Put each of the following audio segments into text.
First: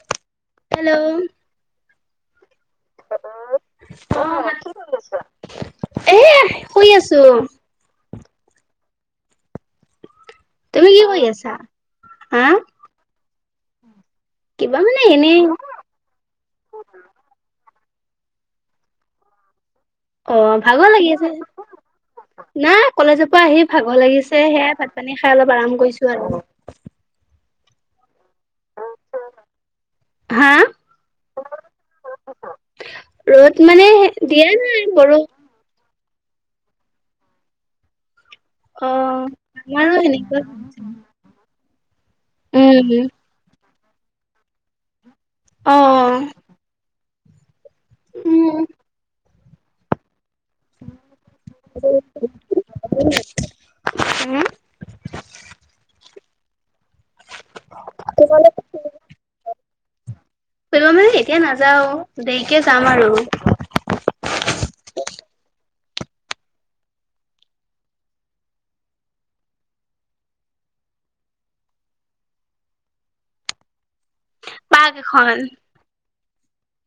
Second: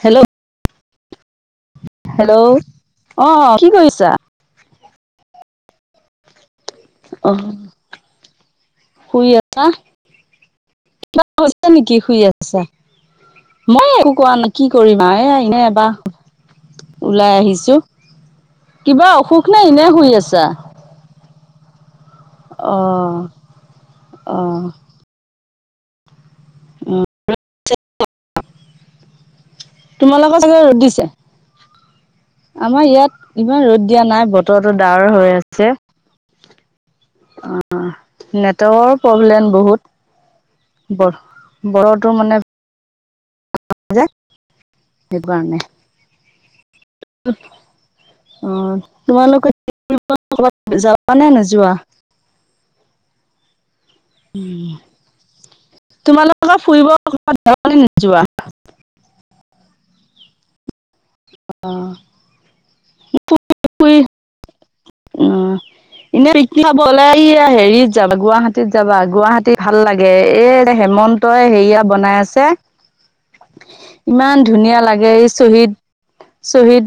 Hello hello hello, অ', কি কৰিছা? এই শুই অ আছোঁ। শুই আছা তুমি কি কৰি কিবা আছা হৈছে নেকি শুই হা? আছা মই কোৱা নাই কি কিবা মানে কৰিম আৰু, এ, এনেই এনে এবাৰ ওলাই আহিছোঁ কিবা অসুখ নে? ইনে অ', ভাগৰ লাগি আছে অ নাই কলেজৰ পৰা আহি ভাগৰ লাগিছে, অ সেয়াই ভাত পানী খাই অলপ আৰাম কৰিছোঁ আৰু তোমালোকৰ হা চাগে ৰ'দ দিছে, আমাৰ ইয়াত ইমান ৰ'দ মানে দিয়া নাই, বতৰতো নাই ডাৱৰ বৰষু হৈ আছে। অ নেটৱৰ্কৰ অ' প্ৰব্লেম বহুত। আমাৰো সেনেকুৱা বৰ ব্ৰড [unintelligible] উম। জাত। [unintelligible] সেইকাৰণে। অ' [unintelligible] উম। অ তোমালোকত যাৱ নে নোযোৱা? [unintelligible] তোমালোকৰ ফুৰিব ক'ৰবাত যাবানে নোযোৱা [unintelligible] এতিয়া নাযাও দেৰি যাম আৰু ফুৰি উম এনে বলে এই হেৰিত যাবা গুৱাহাটীত যাবা গুৱাহাটীত ভাল লাগে। এ এ হেমন্তই হেৰিয়া বনাই আছে ইমান ধুনীয়া পাৰ্ক লাগে, এখন এই চহীদ শহীদ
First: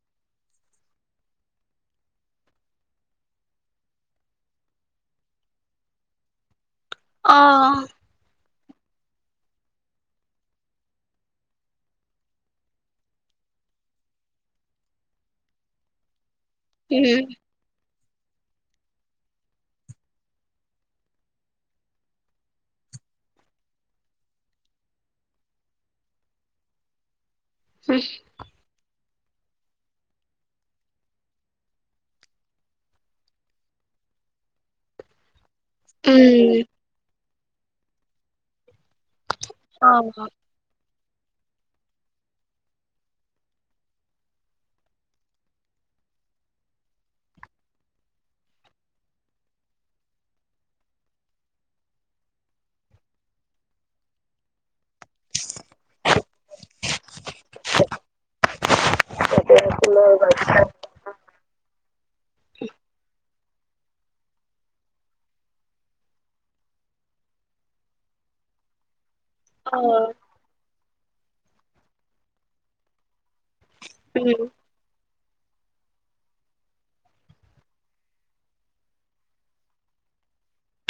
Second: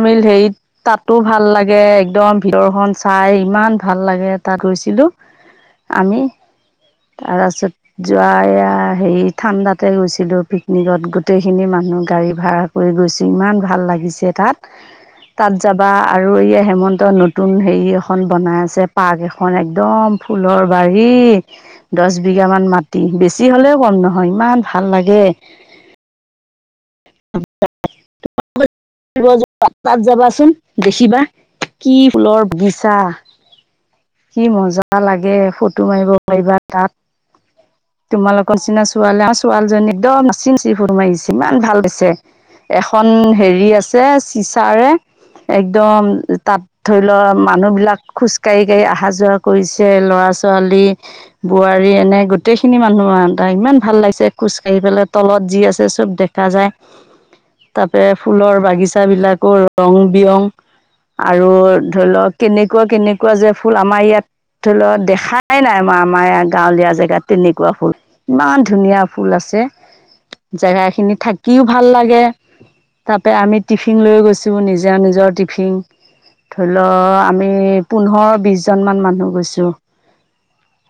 হেৰিত তাতো ভাল লাগে একদম ভিতৰখন চাই ইমান ভাল লাগে। তাত গৰুইছিলো আমি আছে অ'। জাই [unintelligible] হেৰি ঠাণ্ডাতে গৈছিলোঁ পিকনিকত, গোটেইখিনি মানুহ গাড়ী ভাড়া কৰি গৈছোঁ। ইমান ভাল লাগিছে তাত তাত যাবা আৰু আৰু এয়া হেমন্ত উম নতুন হেৰি এখন এখন বনাই আছে, পাৰ্ক এখন একদম ফুলৰ বাৰী। দহ বিঘা মান মাটি বেছি হ'লেও কম নহয় ইমান ভাল লাগে অ উম তাত যাবাচোন দেখিবা, কি ফুলৰ বাগিচা, কি মজা লাগে ফু ফটো মাৰিব উম পাৰিবা তাত। তোমালকৰ নিচিনা ছো চাল ছোৱালজনী [unintelligible] অ' একদম চিনি ফুৰমাইছে ইমান ভাল হৈছে। এখন হেৰি আছে চিচাৰে একদম তাত ধৰি লোৱা মানুহ বিলাক খোজ কাঢ়ি কাঢ়ি অহা-যোৱা কৰিছে, লৰা ছোৱালী বোৱাৰী এনে গো গোটেইখিনি মানুহ আহ ত ইমান ভাল লাগিছে খোজ কাঢ়ি পেলাই তলত যি আছে চব দেখা যায়। তাৰাপে ফুলৰ বাগিচা বিলাকো ৰং বিৰং আৰু ধৰি লওক কেনেকুৱা কেনেকুৱা যে ফুল আমাৰ ইয়াত ধৰিলোৱা দেখাই নাই আমাৰ আমাৰ ই গাঁৱলীয়া জেগাত তেনেকুৱা ফুল ইমান ধুনীয়া ফুল আছে। অ' জেগা খিনি থাকিও ভাল লাগে ত আমি টিফিন লৈ উম। গৈছো নিজৰ- নিজৰ। টিফিন, ধৰি লও আমি পোন্ধৰ বিশ জন মান মানুহ গৈছো।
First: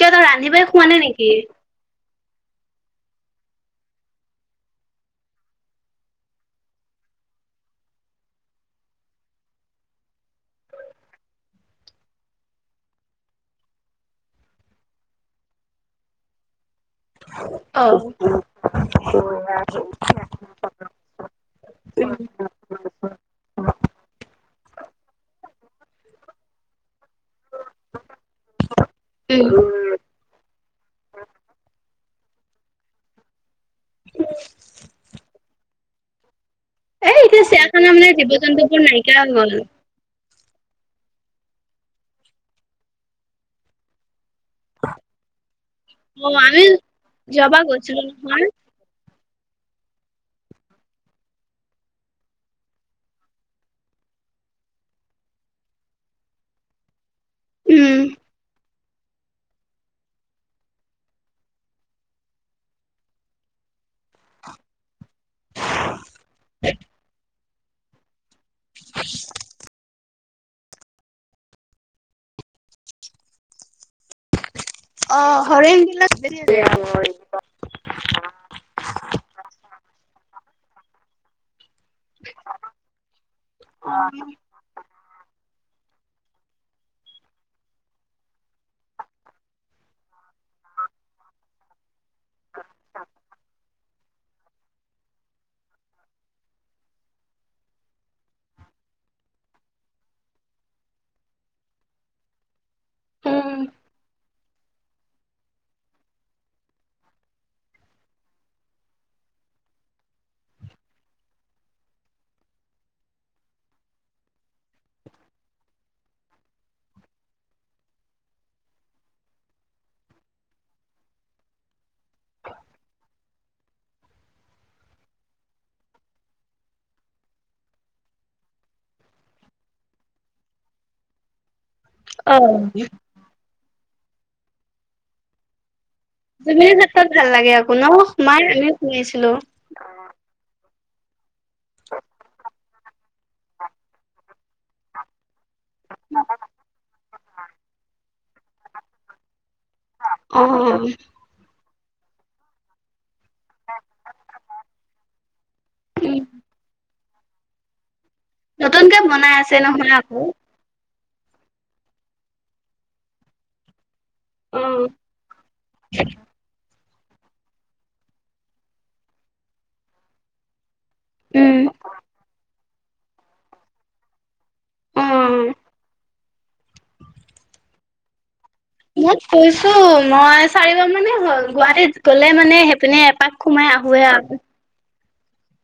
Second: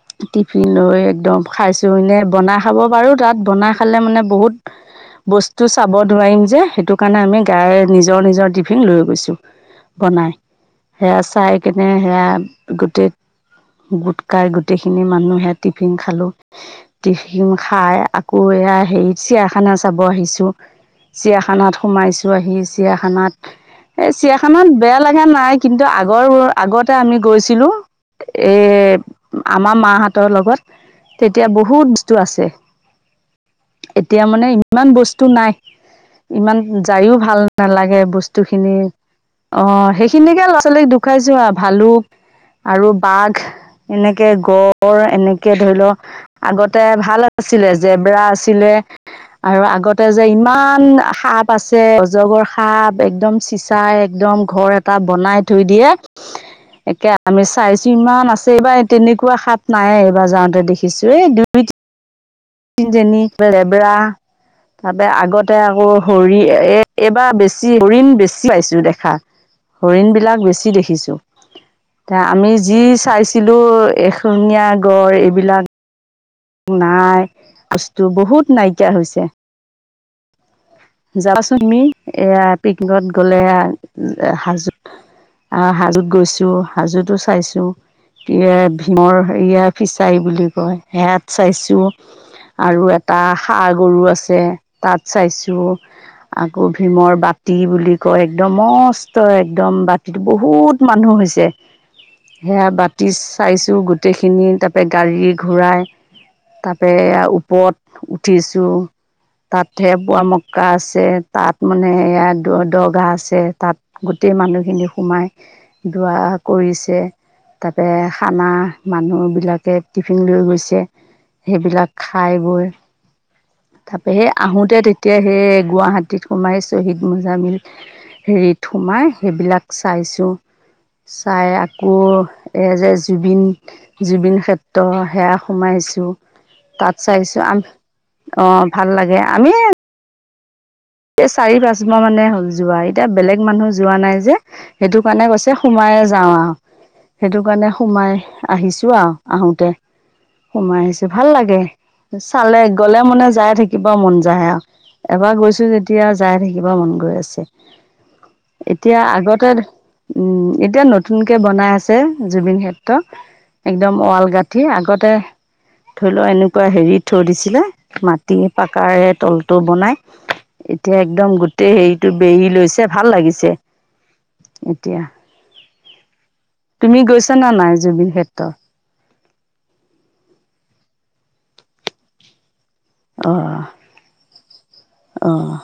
কিয় তই ৰান্ধিবাই খোৱা নাই নেকি? একদম খাইছো এনে [inaudible] বনাই খাব পাৰো তাত বনাই খালে মানে বহুত বস্তু চাব নোৱাৰিম যে সেইটো কাৰণে আমি গাই নিজৰ নিজৰ টিফিন লৈ গৈছো বনাই সেয়া চাই কেনে সেয়া গোটেই গুটকাই গোটেইখিনি মানুহ সে টিফিন টিফিন খালোঁ। টিফিন অ খাই আকৌ এয়া হেৰিত চিৰিয়াখানা চাব আহিছো, চিৰিয়াখানাত সোমাইছো আহি চিৰিয়াখানাত এই চিৰিয়াখানাত বেয়া লগা নাই। কিন্তু আগৰ আগত আমি গৈছিলো এ' উম। আমাৰ মাহতৰ লগত। তেতিয়া বহুত বস্তু আছে। এতিয়া মানে ইমান বস্তু নাই। ইমান যায়ও এই ভাল এতিয়া চিৰিয়াখানা নালাগে মানে জীৱ বস্তু খিনি জন্তুবোৰ নাইকিয়া হৈ গ'ল। অ সেইখিনিকে ল ছোৱলীক দোখাইছো যোৱা ভালুক আৰু বাঘ এনেক একে গড় এনেক ধৰি লও অ আমি আগতে ভাল যোৱাবাৰ আছিলে গৈছিলো জেবৰা নহয়। আছিলে আৰু আগতে যে ইমান সাপ আছে অজগৰ সাপ একদম চিচাই একদম ঘৰ এটা বনাই থৈ দিয়ে একে আমি চাইছো উম। ইমান আছে এইবাৰ তেনেকুৱা সাপ নাইয়ে কিবা যাওঁতে দেখিছোৱে [unintelligible] তিনিজনী লেবৰা ভাবে আগতে আকৌ হৰি এ এইবাৰ বেছ ছি হৰিণ বেছ ছি পাইছো দেখা হৰিণবিলাক বেছি দেখিছোঁ তা আমি যি ছাইছিলো এশিঙীয়া গঁড় অ এইবিলাক হৰিণ বিলাক বেছি আছে। নাই বস্তু বহুত নাইকিয়া হৈছে যাবাচোন তুমি এয়া পিকনিকত গ'লে হাজোত আহ হাজোত গৈছো হাজোতো চাইছো ভীমৰ হেয়া ফিচাৰী বুলি কয় সেয়াত চাইছো আৰু এটা সাৰ গৰু আছে তাত চাইছো আকৌ ভীমৰ বাতি বুলি কয় একদম মস্ত একদম বাতিতো বহুত মানুহ হৈছে সেয়া বা টিছ উম চাইছোঁ গোটেইখিনি তাৰ পে গাড়ী ঘোৰাই, তাৰপে এ ওপৰত উঠিছো তাতহে পোৱা মক্কা আছে তাত মানে এয়াৰ দ দৰগ আছে তাত গোটেই মানুহ এটো সোমাই দোৱা কৰিছে। তাতে খানা মানুহবিলাকে টিফিন লৈ গৈছে। সেইবিলাক খাই বৈ তাৰপা সেই আহোতে তেতিয়া সেই গুৱাহাটীত সোমাই শহীদ মোজামিল হেৰিত সোমাই সেইবিলাক চাইছো চাই কৈ অ এ, যে, জুবিন জুবিন ক্ষেত্ৰ সেয়া সোমাইচ জুবিন ক্ষেত্ৰত ভাল লাগে আকৌ ন' সোমাই অঁ আমিও ভাল লাগে সোমাইছিলোঁ, আমি অ'। চাৰি, পাঁচ মাহ মানে হ'ল যোৱা এতিয়া বেলেগ মানুহ যোৱা নাই যে, সেইটো কাৰণে গৈছ সোমায়ে যাওঁ আৰু সেইটো কাৰণে সোমাই আহিছোঁ আৰু আহো তে, অ সোমাই আহিছোঁ ভাল লাগে। চালে, গ'লে মানে যায় থাকিব মন যায় আৰু, এবাৰ গৈছোঁ যে তিয়া উম যায় থাকিব গৈ আছে। নতুনকে এতিয়া বনাই আগতে আছে নহয় আকৌ উম, এতিয়া ন নতুনকে বনাই আছে, জুবিন ক্ষেত্ৰ এক একদম ৱাল গাঁঠি, অ আগতে ধৰি লওঁ এনেকুৱা হেৰিত থৈ দিছিলে, মাটি পকাৰে তলটো বনাই এতিয়া একদম উম। গোটেই হেৰিটো বেৰি লৈছ ভাল লাগিছে। এতিয়া অ তুমি গৈছা না নাই জুবিন ক্ষেত্ৰ? মই গৈছো, মই চাৰিবাৰ মানে গুৱাহাটীত গ'লে মানে পিনে অ এপাক সোমাই আহোৱে আৰু। অ'।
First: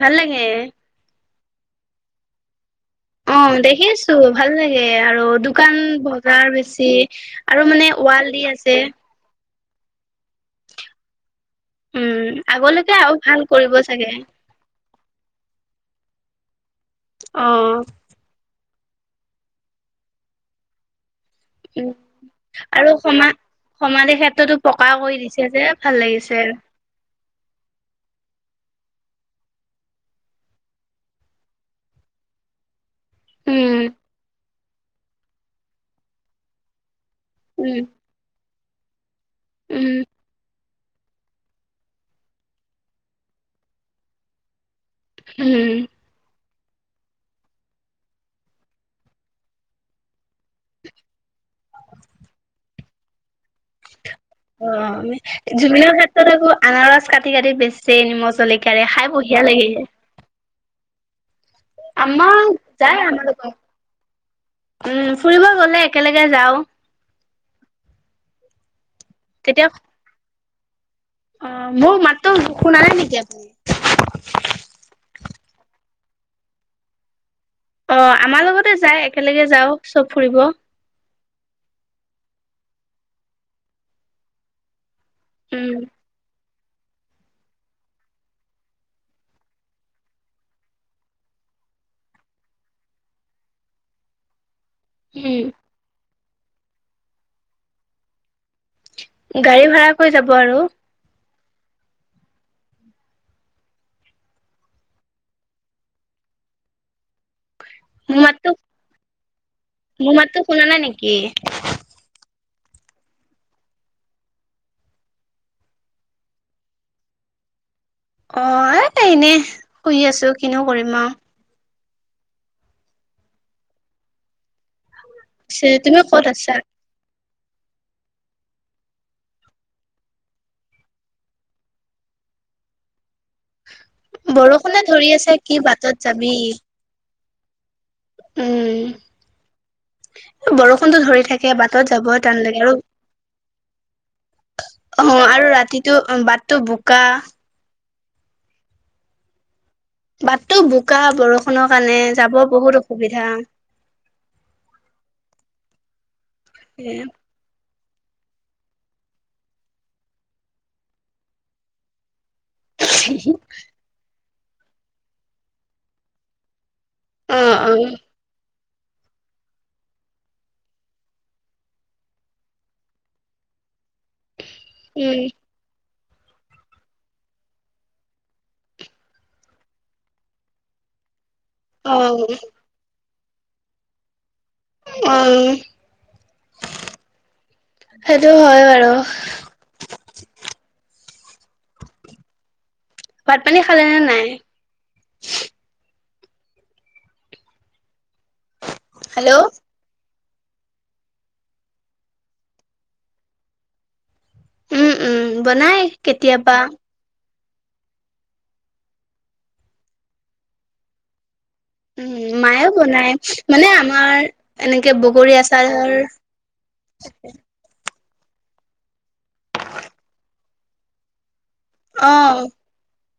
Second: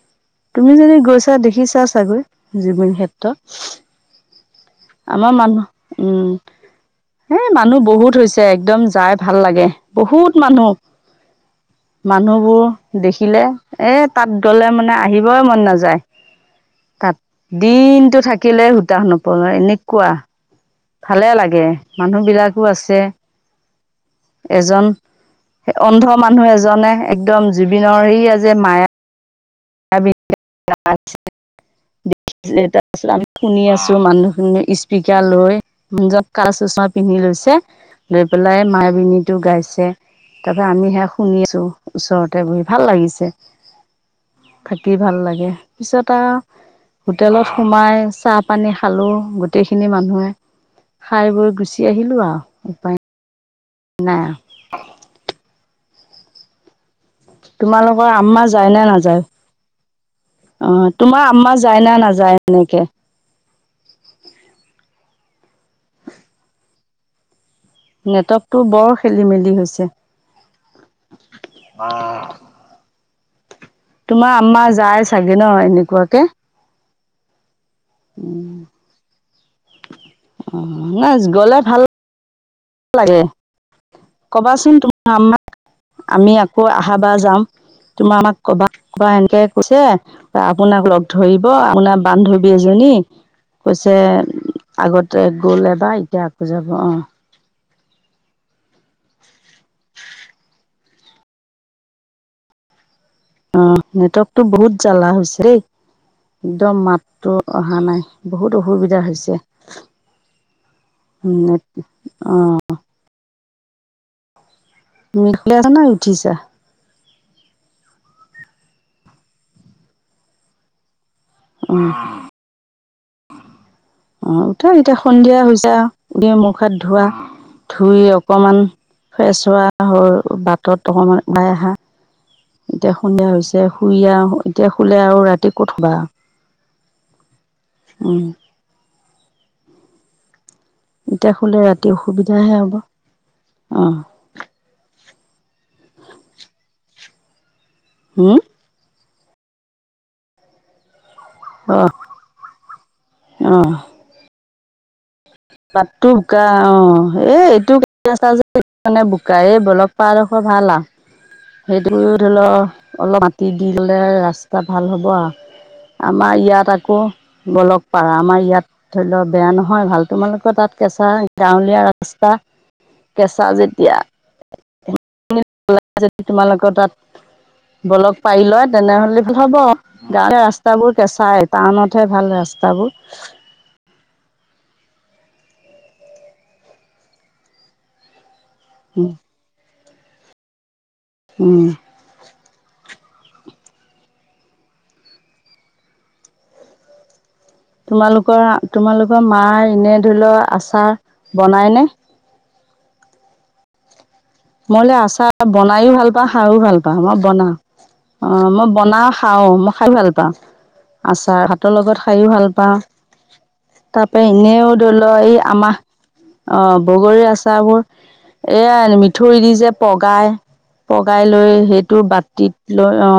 ভাল লাগে। া দেখিছা চাগৈ। জুবিন ক্ষেত্ৰ। অ দেখিছো ভাল লাগে আৰু আমাৰ মানুহ দোকান উম বজাৰ বেছি, এ আৰু মানুহ মানে বহুত ৱাল হৈছে দি আছে। একদম যাই ভাল লাগে বহুত মানুহ। উম মানুহবোৰ আগলৈকে আৰু ভাল দেখিলে কৰিব এ চাগে তাত গলে মানে আহিবই মন নাযায়। তাত অ দিনতটো থাক থাকিলে সূতা নপলাই এনে কোৱা। ভালে লাগে, উম মানুহ বিলাকো আৰু আছে, সমা সমাধি ক্ষেত্ৰতো এজন পকা কৰি দিছে যে ভাল অন্ধ লাগিছে মানুহ এজনে একদম জুবিনৰ এয়া জে মায়া দ [unintelligible] আমি শুনি উম আছো মানুহখিনিক ইস্পিকাৰ লৈ [unintelligible] পিন্ধি লৈছে, উম লৈ পেলাই মায়াবিনী টো, গাইছে উম তা আমি সেয়া শুনিছোঁ ওচৰতে বহি ভাল লাগিছে, থাকি ভাল [unintelligible] উম পিছত আৰু হোটেলত সোমাই চাহ, পানী খালোঁ গোটেইখিনি মানুহে, খাই বৈ, গুচি আহিলোঁ আৰু উপায় নাই আৰু অ', জুবিনৰ ক্ষে [unintelligible] আনাৰস কাট কাটি, কাটি বেচে তোমালোকৰ নিমখ আম্মা যায় নে জলকীয়াৰে খায় নাযায় বঢ়িয়া লাগে। অ তোমাৰ আম্মা যায় না আম্মা নাযায় এনেকে যায় আমাৰ লগত উম, ফুৰিব গ'লে একেলগে যাওঁ। নেটৱৰ্কটো বৰ খেলি মেলি তেতিয়া হৈছে। অ', মোৰ মাততো শুনা নাই নেকি আপুনি? তোমাৰ আম্মা যায় চাগে ন' এনেকুৱাকে। অ', আমাৰ লগতে যায় এক কেলগে যাওঁ, চব ফুৰিব। অ নাই গ'লে ভাল লাগে, কবাচোন তুম আম্মাক, উম আমি কয় আহাবাৰ যাম, তোমাৰ আম্মাক কবা [unintelligible] এনেকে কৈছে, আপোনাক লগ ধৰিব, আপোনাৰ বান্ধৱী এজনী, কৈছে আগতে উম গ'ল এবাৰ, এতিয়া আক যাব অ'। গাড়ী ভাড়া কৰি যাব আৰু? অ, নেটৱৰ্কটো বহুত জ্বালা হৈছে দেই, একদম মাতটো অহা নাই, মোৰ মাততো বহুত অসুবিধা হৈছে। মোৰ মাততো শুনা নাই নেকি নেট, অ' [inaudible] তুমি শুই আছানে উঠিছা? অ', এ এনেই, শুই আছোঁ, কিনো কৰিম আৰু [inaudible] [inaudible] সন্ধিয়া পিছে হৈছে তুমি আৰু ক'ত দি আছা মুখ হাত ধোৱা। ধুই অকমান ফ্ৰেছ হোৱা বাটত অকমান ওলাই আহা এতিয়া। সন্ধিয়া হৈছে শুই আহ এতিয়া বৰষুণে শুলে ধৰি আৰু আছে ৰাতি কি ক'ত শুবা। বাটত যাবি উম [unintelligible] বৰষুণতো ধৰি এতিয়া থাকে শুলে বাটত ৰাতি যাব টান অসুবিধাহে লাগে আৰু। হ'ব অ অ আৰু ৰাতিটো বাটটো বোকা হম বাটটো বোকা বৰষুণৰ অ কাৰণে যাব বহুত অসুবিধা। অ বাটটো অ এ এইটো যে মানে বোকাই বলক পাডোখৰ ভাল আৰু সেইটো ধৰি লও অলপ মাটি দি গলে ৰাস্ত ভাল হ'ব আৰু আমাৰ ইয়াত কু অ অ গলক পাৰা আমাৰ ইয়াত ধৰি লোৱা বেয়া নহয় ভাল তোমালোকৰ তাত কেঁচা গাঁৱলীয়া ৰাস্তা কেঁচা যেতিয়া উম, যদি তোমালোকৰ তাত ব্লক পাৰি লয় তেনেহলে ভাল হ'ব গাঁৱ ৰাস্তাাবোৰ কেঁচাই। অ টাউনতহে ভাল ৰাস্তাবোৰ। [inaudible] উম, হে সেইটো হয় বাৰু। উম, ভাত পানী খালেনেে নাই? তোমালোক তোমাজলোকৰ হেল্ল'। মা এনে লৰ আচাৰ বনাই নে? উম, মলে উম, আচাৰ বনাই বনাইও ভাল পা খাইও কেতিয়াবা ভাল পাওঁ মই বনাম অ, মই বনাও খাও মই খাই ভাল পাওঁ আচাৰ হ ৰ লগত খাইও উম, ভাল মায়েও পাওঁ বনাই মানে তাৰ আমাৰ পৰাৰা এনেও এনেকে ধৰি লও বগৰী এই আমাহ আচাৰৰ অ বগৰীৰ আচাৰ বোৰ এ হ ন মিঠি থৈ দি যে পগাই পগাই লৈ সেইটো অ', বাতিত লৈ অ।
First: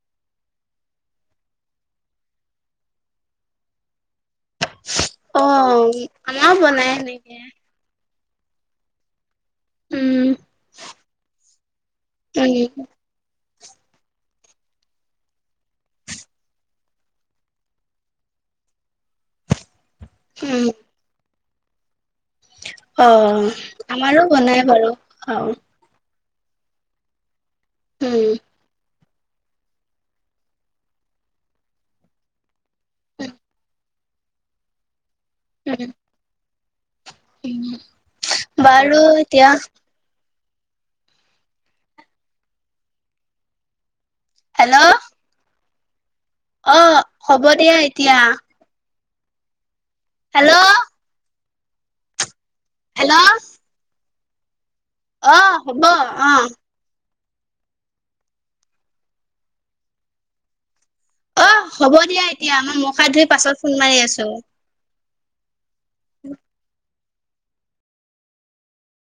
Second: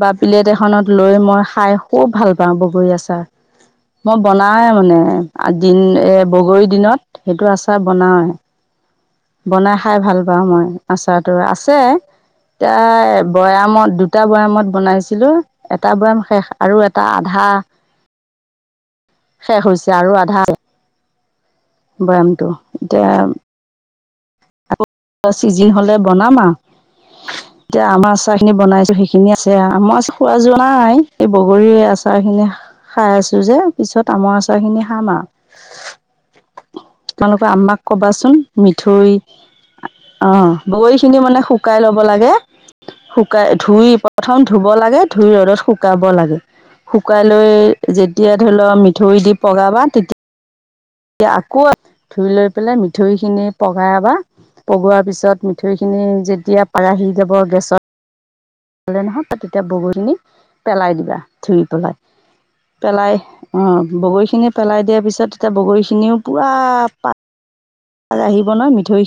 বা প্লেট এখনত লৈ মই খাই খুব ভাল পাওঁ বগৰী আচাৰ মই বনায় মানে দিন অ', এই আমাৰো বগৰীৰ বনাই দিনত এনেকে সেইটো আচাৰ বনাওঁ। বনাই খাই ভাল উম, পাওঁ মই আচাৰতটো আছে উম, এাই বৈয়ামত দুটা বয়ামত বনাইছিলো এটা বয়াম শেষ আৰু এটা আধা শে হৈছে। আৰু আধা উম, বয়ামটো এতিয়া অ', আমাৰো বনাই বাৰু খাওঁ চিজিন হ'লে বনামা এতিয়া আমৰ উম, আচাৰ খিনি বনাইছো শ খিনি আছে আমাৰ খোৱা যোৱা নাই এই বগৰীৰ আচাৰখিনি খাই আছো যে পিছত আমৰ আচাৰ খিনি খাম আৰু। উম। তোমালোকে উম, আম্মাক কবাচোন বাৰু মিঠৈ এতিয়া অ বগৰীখিনি মানে শুকাই লব লাগে শুকাই ধুই প্ৰথম ধুব হেল্ল' লাগে ধুই ৰ'দত শু গাব লাগে। অ', শুকাই হ'ব লৈ দিয়া এতিয়া যেতিয়া ধৰি লও মি ধুই দি পগাবা। তেতিয়া হেল্ল' আকৌ ধুই লৈ পেলাই মিঠৈ হেল্ল' খিনি পগাবা পগোৱাৰ পিছত অ', হ'ব মিঠৈখিনি অ', যেতিয়া পাৰাহী জৱৰ গেছত পে নহয় তাত তেতিয়া বগৰিনী পেলাই দিবা ধুই অ', পেলাই, হ'ব দিয়া এতিয়া মই মুখ হাত পেলাই ধুই পাছত অ ফোন মাৰি আছোঁ। বগৰীখিনি পেলাই দিয়া পিছত এতিয়া বগৰিখিনি এনেও‌ পোৰা পা। কালে আহিব ন মিঠৈ।